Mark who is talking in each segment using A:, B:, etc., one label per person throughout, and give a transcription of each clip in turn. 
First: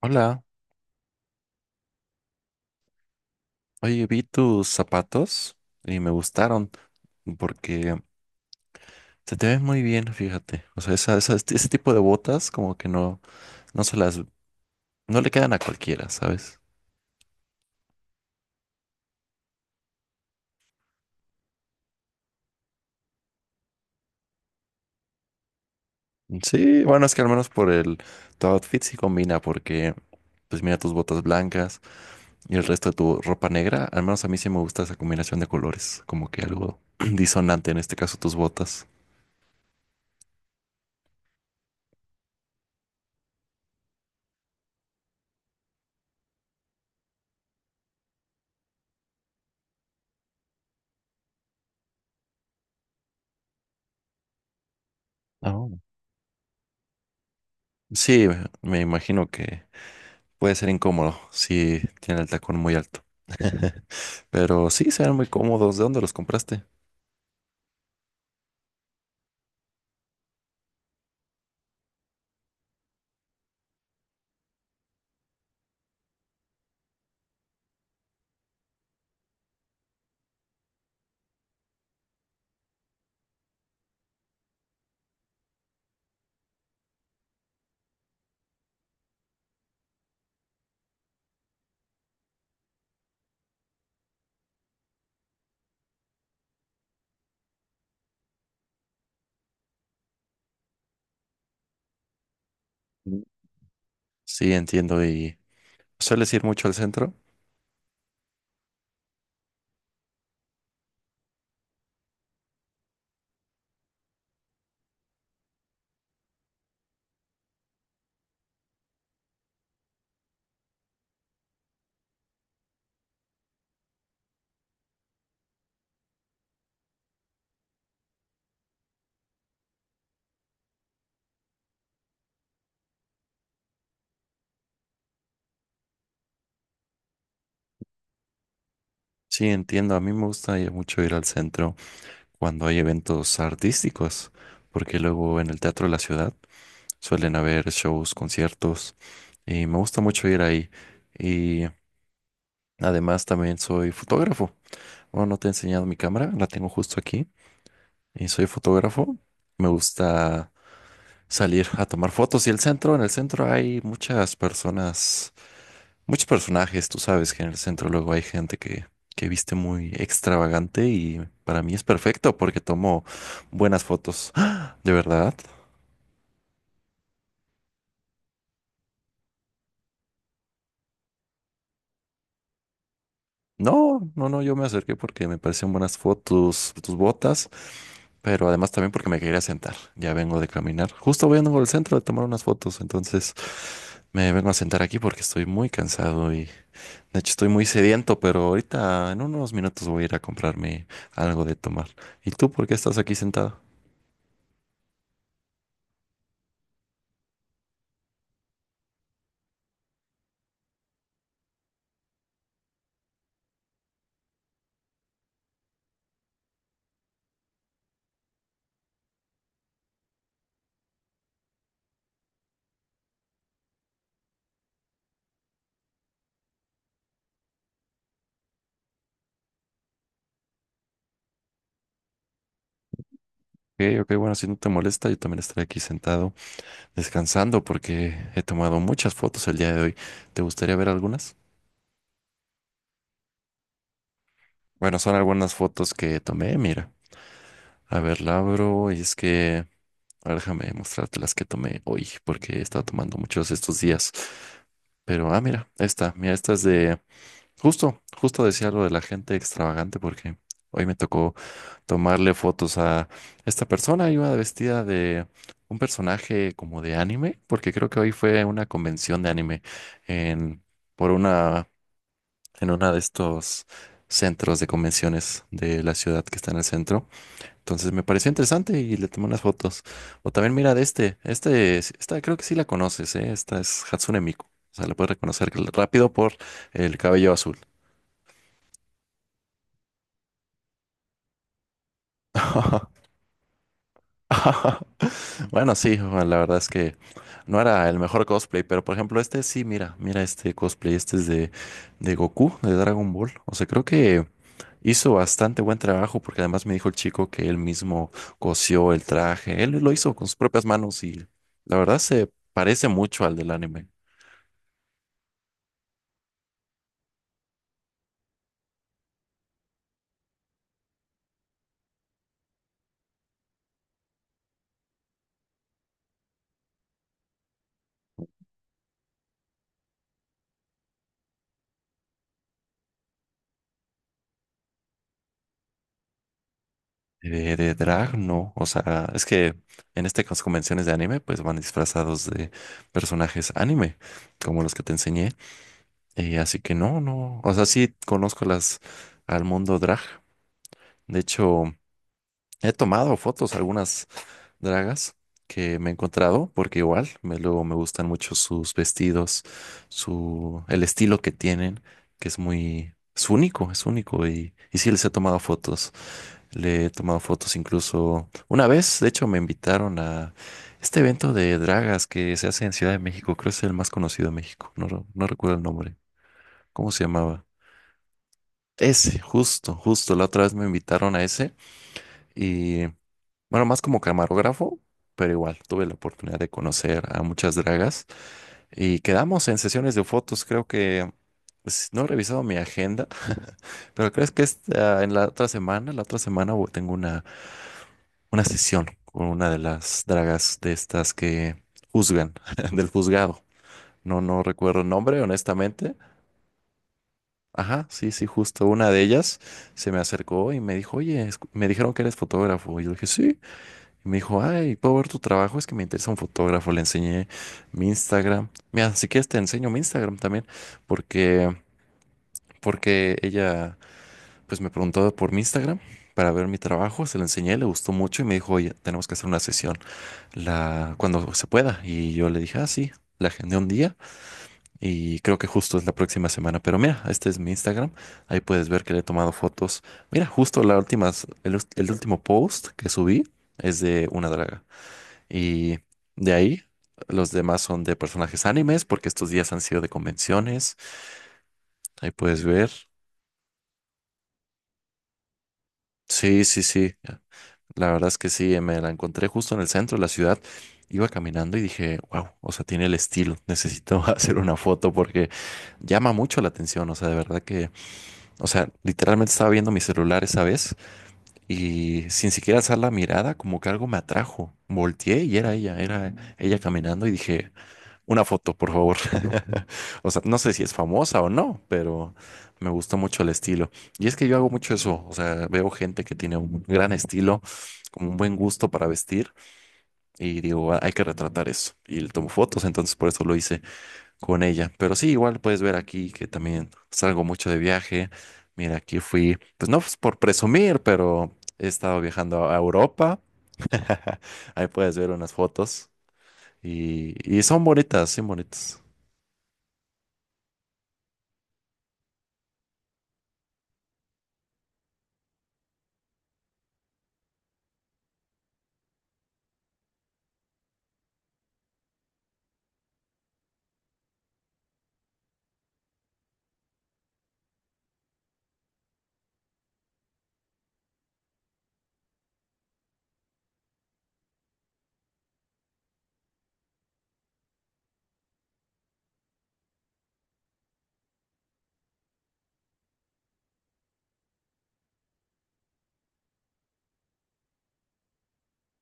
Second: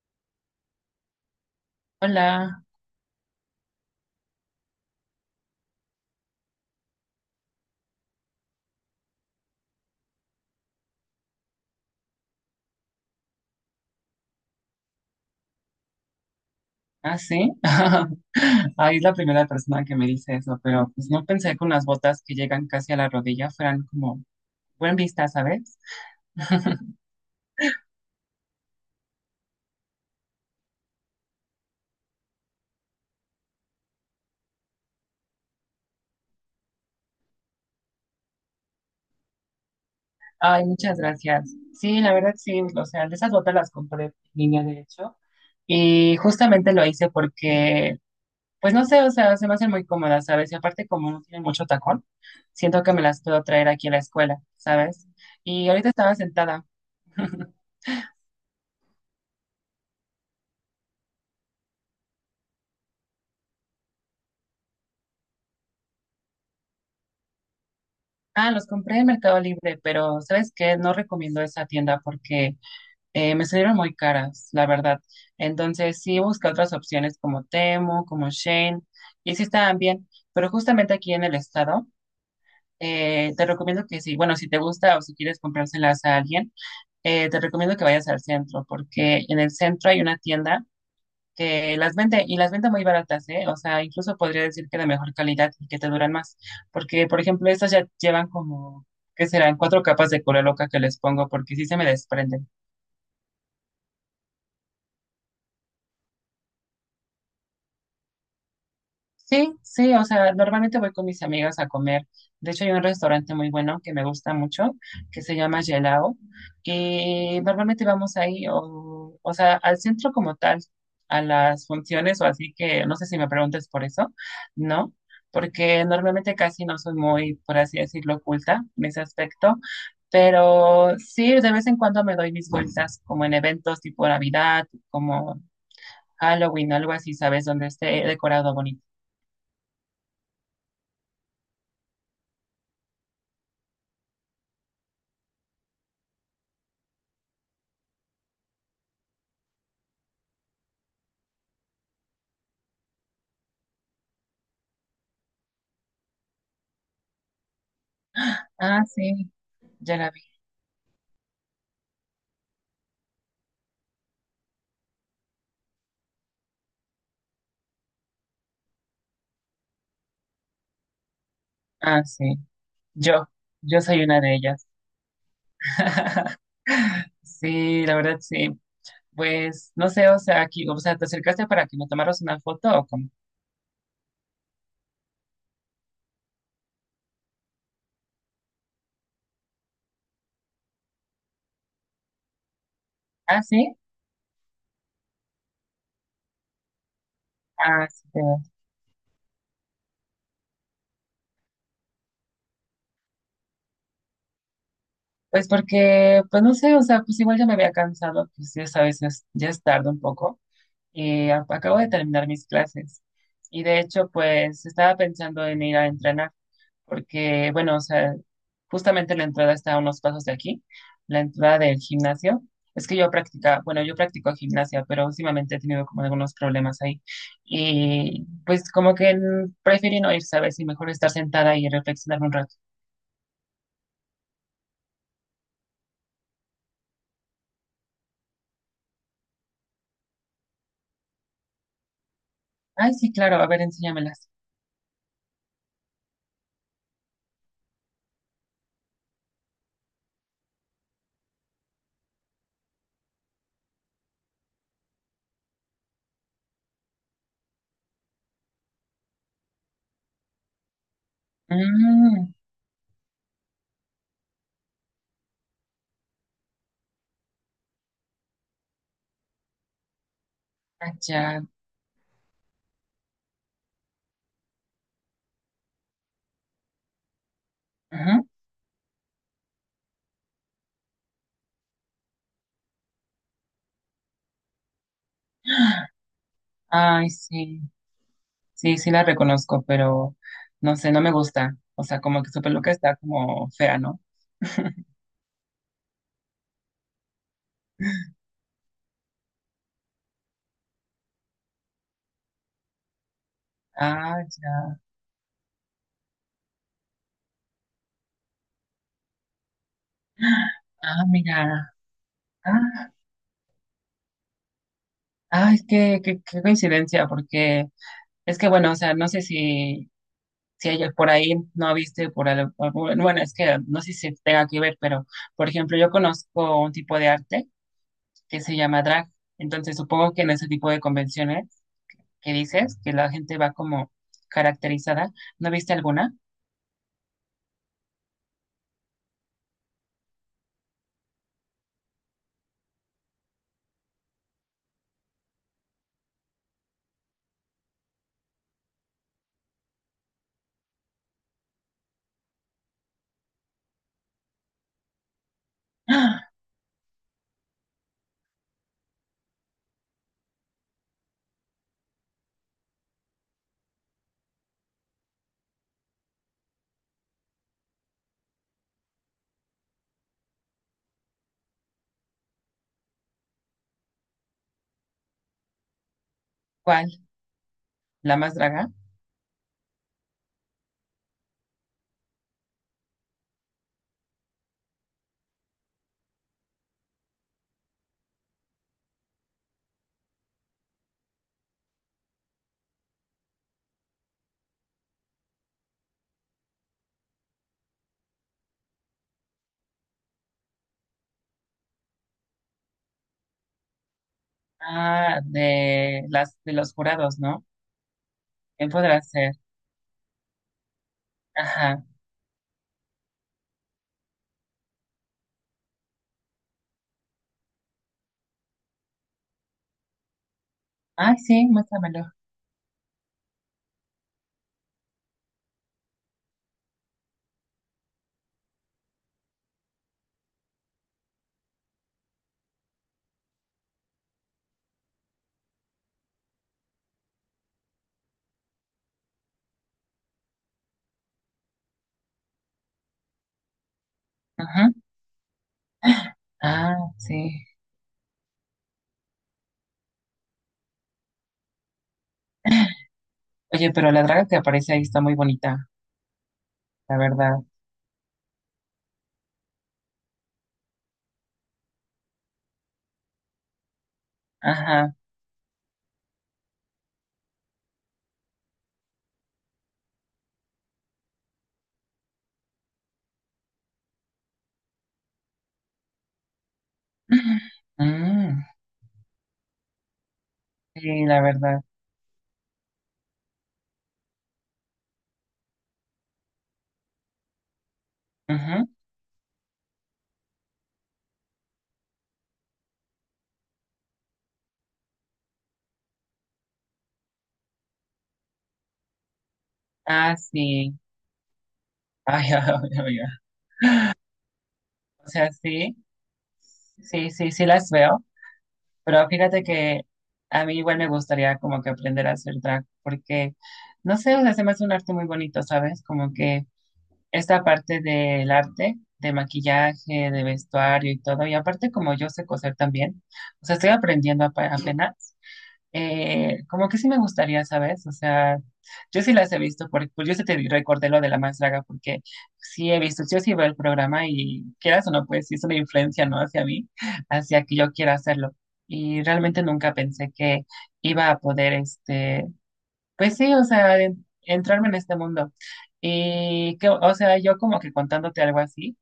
A: Hola,
B: Hola,
A: oye, vi tus zapatos y me gustaron porque se te ven muy bien, fíjate. O sea, ese tipo de botas como que no se las, no le quedan a cualquiera, ¿sabes?
B: ¿ah, sí? Ahí es la primera persona que me dice eso, pero pues no pensé que unas botas que llegan casi a la rodilla fueran como buen vista, ¿sabes?
A: Sí, bueno, es que al menos por tu outfit sí combina porque, pues mira tus botas blancas y el resto de tu ropa negra, al menos a mí sí me gusta esa combinación de colores, como que algo disonante, en este caso tus botas.
B: Ay, muchas gracias. Sí, la verdad sí, o sea, de esas botas las compré en línea, de hecho, y justamente lo hice porque, pues no sé, o sea, se me hacen muy cómodas, ¿sabes? Y aparte como no tienen mucho tacón, siento que me las puedo traer aquí a la escuela, ¿sabes?
A: Ah,
B: Y
A: bueno.
B: ahorita estaba sentada.
A: Sí, me imagino que puede ser incómodo si tiene el tacón muy alto. Pero sí, se ven muy cómodos. ¿De dónde los compraste?
B: Ah, los compré en Mercado Libre, pero ¿sabes qué? No recomiendo esa tienda porque me salieron muy caras, la verdad. Entonces sí busqué otras opciones como Temu, como Shein, y sí estaban bien, pero justamente aquí en el estado, te recomiendo que sí, bueno, si te gusta o si quieres comprárselas a alguien, te recomiendo que vayas al centro, porque en el centro hay una tienda que las vende y las vende muy baratas, ¿eh? O sea, incluso podría decir que de mejor calidad y que te duran más, porque por ejemplo, estas ya llevan como, ¿qué serán? Cuatro capas de loca que les pongo porque sí se me desprenden.
A: Mm. Sí, entiendo. ¿Y sueles ir mucho al centro?
B: Sí, sí, o sea, normalmente voy con mis amigas a comer. De hecho, hay un restaurante muy bueno que me gusta mucho, que se llama Gelao, y normalmente vamos ahí, o sea, al centro como tal, a las funciones, o así que no sé si me preguntes por eso, ¿no? Porque normalmente casi no soy muy, por así decirlo, oculta en ese aspecto, pero sí, de vez en cuando me doy mis vueltas, como en eventos tipo Navidad, como Halloween, algo así, ¿sabes? Donde esté decorado bonito.
A: Sí, entiendo. A mí me gusta mucho ir al centro cuando hay eventos artísticos, porque luego en el Teatro de la Ciudad suelen haber shows, conciertos, y me gusta mucho ir ahí. Y además también soy fotógrafo. Bueno, no te he enseñado mi cámara, la tengo justo aquí, y soy
B: Ah,
A: fotógrafo.
B: sí,
A: Me
B: ya la vi.
A: gusta salir a tomar fotos. Y en el centro hay muchas personas, muchos personajes. Tú sabes que en el centro luego hay que viste muy extravagante y para mí es
B: Ah,
A: perfecto
B: sí,
A: porque tomo
B: yo, yo
A: buenas
B: soy una
A: fotos.
B: de ellas.
A: ¡Ah! ¿De verdad?
B: Sí, la verdad, sí. Pues, no sé, o sea, aquí, o sea, ¿te acercaste para que me tomaras una foto o cómo?
A: No, no, no, yo me acerqué porque me parecían buenas fotos, tus botas, pero además también porque me quería sentar. Ya vengo de caminar. Justo voy vengo al centro de tomar unas fotos, entonces
B: Ah, sí,
A: me vengo a sentar aquí porque estoy muy cansado. Y de hecho, estoy muy
B: ah, sí,
A: sediento,
B: te
A: pero
B: veo.
A: ahorita en unos minutos voy a ir a comprarme algo de tomar. ¿Y tú por qué estás aquí sentado?
B: Pues porque, pues no sé, o sea, pues igual ya me había cansado, pues ya sabes, es- ya es tarde un poco. Y a- acabo de terminar mis clases. Y de hecho, pues estaba pensando en ir a entrenar. Porque, bueno, o sea, justamente la entrada está a unos pasos de aquí, la entrada del gimnasio. Es que yo practicaba, bueno, yo practico gimnasia, pero últimamente he tenido como algunos problemas ahí. Y pues como que preferí no ir, ¿sabes? Y mejor estar sentada y reflexionar un rato.
A: Ok, ok, bueno, si no te molesta, yo también estaré aquí sentado descansando porque he tomado muchas fotos el día de hoy. ¿Te gustaría ver algunas?
B: Ay, sí, claro, a ver, enséñamelas.
A: Bueno, son algunas fotos que tomé, mira. A ver, la abro y es que... a ver, déjame mostrarte las que tomé hoy porque he estado tomando muchos estos días. Pero, ah, mira, esta es de... Justo, justo decía lo de la gente extravagante porque hoy me tocó
B: Mm,
A: tomarle fotos a esta persona. Iba vestida de un personaje como de anime, porque creo que hoy fue una convención de anime en por
B: allá.
A: una en una de estos centros de convenciones de la ciudad que está en el centro. Entonces me
B: Ujú.
A: pareció interesante y le tomé unas fotos. O también mira de este, esta creo que sí la conoces, ¿eh? Esta es Hatsune Miku. O sea, la puedes reconocer rápido por el
B: Ay,
A: cabello azul.
B: sí, sí, sí la reconozco, pero no sé, no me gusta. O sea, como que su peluca está como fea, ¿no?
A: Bueno, sí, Juan, la verdad es que no era el mejor cosplay, pero por ejemplo este sí, mira, mira este cosplay, este es de Goku, de Dragon Ball. O sea, creo
B: Ah,
A: que
B: ya.
A: hizo bastante buen trabajo porque además me dijo el chico que él mismo cosió el traje, él lo hizo con sus propias manos
B: Ah,
A: y
B: mira.
A: la verdad se parece
B: Ah,
A: mucho al del anime.
B: ay, qué, qué, qué coincidencia, porque es que bueno, o sea, no sé si, si ella por ahí no viste por al- algún- bueno, bueno, es que no sé si tenga que ver, pero por ejemplo, yo conozco un tipo de arte que se llama drag, entonces supongo que en ese tipo de convenciones que dices, que la gente va como caracterizada, ¿no viste alguna?
A: De drag, no, o sea, es que en este caso convenciones de anime pues van disfrazados de personajes anime, como los que te enseñé. Así que no, no, o sea, sí conozco las al mundo drag. De hecho, he tomado fotos a algunas dragas que me he
B: ¡Ah!
A: encontrado, porque luego me gustan mucho sus vestidos, el estilo que tienen, que es es único, es único. Y sí les he tomado fotos. Le he tomado fotos incluso una vez. De hecho, me invitaron a este evento de dragas que se hace en Ciudad de México, creo que es el más conocido de México. No, no recuerdo el nombre. ¿Cómo
B: ¿Cuál?
A: se llamaba?
B: ¿La más draga?
A: Ese, justo, justo. La otra vez me invitaron a ese y, bueno, más como camarógrafo, pero igual tuve la oportunidad de conocer a muchas dragas y quedamos en sesiones de fotos. Creo que, pues, no he revisado mi agenda, pero crees que en la otra semana tengo una sesión con una de las dragas de estas que juzgan, del juzgado. No, no recuerdo el
B: Ah,
A: nombre, honestamente.
B: de las de los jurados, ¿no?
A: Ajá, sí, sí, justo
B: ¿Quién
A: una de
B: podrá ser?
A: ellas se me acercó y me dijo, oye, me
B: Ajá.
A: dijeron que eres fotógrafo. Y yo dije, sí. Y me dijo, ay, ¿puedo ver tu trabajo? Es que me interesa un fotógrafo. Le enseñé mi Instagram. Mira, si quieres te enseño mi Instagram también,
B: Ay, sí,
A: porque,
B: muéstramelo.
A: porque ella, pues me preguntó por mi Instagram para ver mi trabajo. Se lo enseñé, le gustó mucho y me dijo, oye, tenemos que hacer una sesión cuando se pueda. Y yo le dije, ah, sí. La agendé un día. Y creo que justo es la próxima semana. Pero mira, este es mi Instagram. Ahí puedes ver que le he tomado fotos. Mira, justo la últimas, el último post que subí es de una draga.
B: Ajá.
A: Y de ahí,
B: Ah,
A: los
B: sí.
A: demás son de personajes animes, porque estos días han sido de convenciones. Ahí puedes ver.
B: Oye, pero la draga que aparece ahí está muy bonita,
A: Sí, sí, sí.
B: la verdad.
A: La verdad es que sí, me la encontré justo en el centro de la ciudad. Iba caminando y dije, wow, o sea, tiene el estilo. Necesito hacer una foto
B: Ajá.
A: porque llama mucho la atención. O sea, de verdad que... O sea, literalmente estaba viendo mi celular esa vez y sin siquiera alzar la mirada, como que algo me atrajo. Volteé y era ella caminando y dije, una
B: Mm,
A: foto, por favor. O sea, no sé si es
B: sí,
A: famosa
B: la
A: o no,
B: verdad.
A: pero me gustó mucho el estilo. Y es que yo hago mucho eso, o sea, veo gente que tiene un gran estilo, como un buen
B: Ujú.
A: gusto para vestir y digo, "Ah, hay que retratar eso." Y le tomo fotos, entonces por eso lo hice con ella. Pero sí, igual puedes ver aquí que también salgo mucho de viaje. Mira, aquí fui, pues no es
B: Ah,
A: por
B: sí.
A: presumir, pero he estado
B: Ay, ay,
A: viajando a
B: ay, ay.
A: Europa. Ahí puedes
B: O
A: ver
B: sea,
A: unas
B: sí,
A: fotos
B: sí, sí,
A: y
B: sí
A: son
B: las veo,
A: bonitas, son bonitas.
B: pero fíjate que a mí igual me gustaría como que aprender a hacer drag, porque, no sé, o sea, se me hace un arte muy bonito, ¿sabes? Como que esta parte del arte, de maquillaje, de vestuario y todo, y aparte como yo sé coser también, o sea, estoy aprendiendo apa- apenas. Como que sí me gustaría, ¿sabes? O sea, yo sí las he visto, porque, pues yo sí te recordé lo de la más draga, porque sí he visto, yo sí veo el programa y quieras o no, pues sí es una influencia, ¿no? Hacia mí, hacia que yo quiera hacerlo. Y realmente nunca pensé que iba a poder, este, pues sí, o sea, en- entrarme en este mundo. Y que, o sea, yo como que contándote algo así.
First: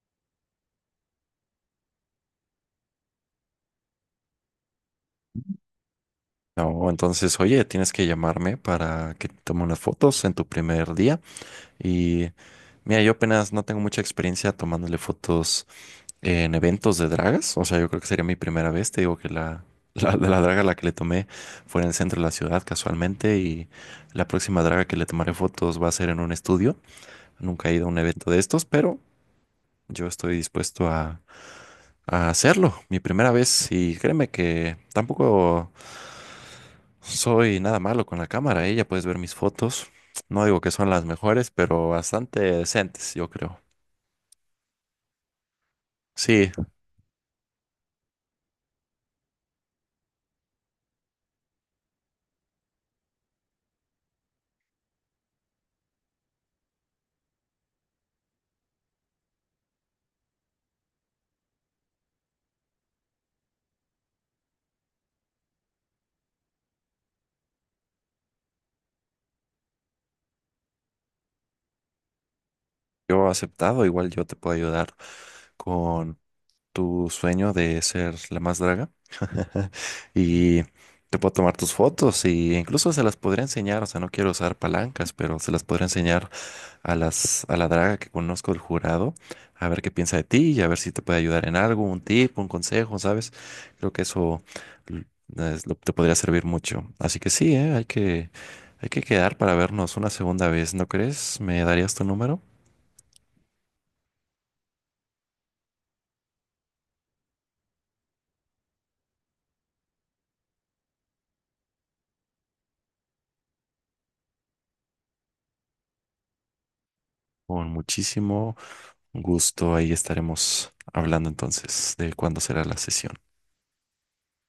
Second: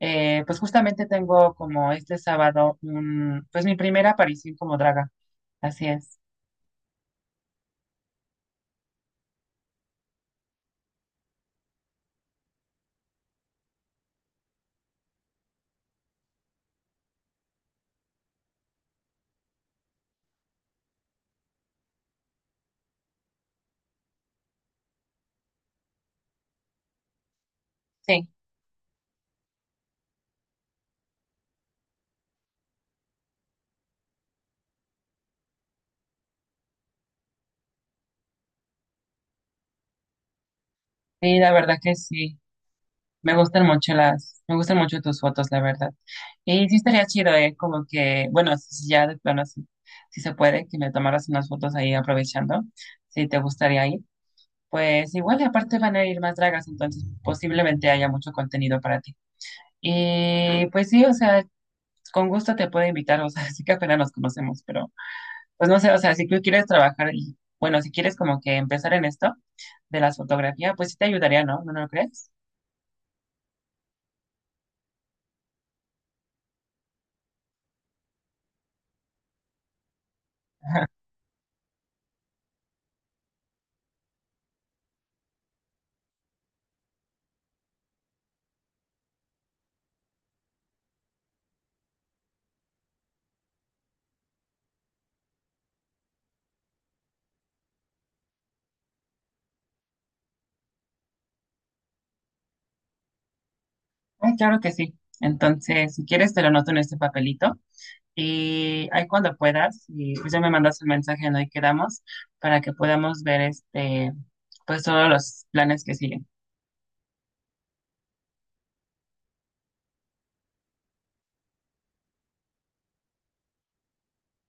B: Pues justamente tengo como este sábado, un, pues mi primera aparición como draga. Así es.
A: No, entonces, oye, tienes que llamarme para que te tome unas fotos en tu primer día. Y mira, yo apenas no tengo mucha experiencia tomándole fotos en eventos de dragas. O sea, yo creo que sería mi primera vez. Te digo que la draga a la que le tomé fue en el centro de la ciudad casualmente y la próxima draga que le tomaré fotos va a ser en un estudio. Nunca he ido a un
B: Sí.
A: evento de estos, pero yo estoy dispuesto a hacerlo. Mi primera vez, y créeme que tampoco soy nada malo con la cámara. Ella puedes ver mis fotos. No digo que son las
B: Sí,
A: mejores,
B: la verdad
A: pero
B: que sí.
A: bastante decentes, yo
B: Me
A: creo.
B: gustan mucho las, me gustan mucho tus fotos, la verdad.
A: Sí,
B: Y sí estaría chido, ¿eh? Como que, bueno, si ya de plano, sí, si se puede, que me tomaras unas fotos ahí aprovechando, si te gustaría ir. Pues igual, y aparte van a ir más dragas, entonces posiblemente haya mucho contenido para ti. Y pues sí, o sea, con gusto te puedo invitar, o sea, sí que apenas nos conocemos, pero pues no sé, o sea, si tú quieres trabajar y, bueno, si quieres como que empezar en esto de las fotografías, pues sí te ayudaría, ¿no? ¿No lo crees?
A: yo aceptado. Igual yo te puedo ayudar tu sueño de ser la más draga y te puedo tomar tus fotos y incluso se las podría enseñar. O sea, no quiero usar palancas, pero se las podría enseñar a la draga que conozco del jurado, a ver qué piensa de ti y a ver si te puede ayudar en algo, un tip, un consejo, ¿sabes? Creo que eso l- te podría servir mucho. Así que sí, ¿eh? Hay que quedar para vernos una segunda vez, ¿no crees? ¿Me darías tu número?
B: Ay, claro que sí. Entonces, si quieres, te lo anoto en este papelito. Y ahí cuando puedas, y pues ya me mandas el mensaje en hoy quedamos para que podamos ver este, pues todos los planes que siguen.
A: Con muchísimo... Un gusto, ahí estaremos hablando entonces de cuándo será la sesión.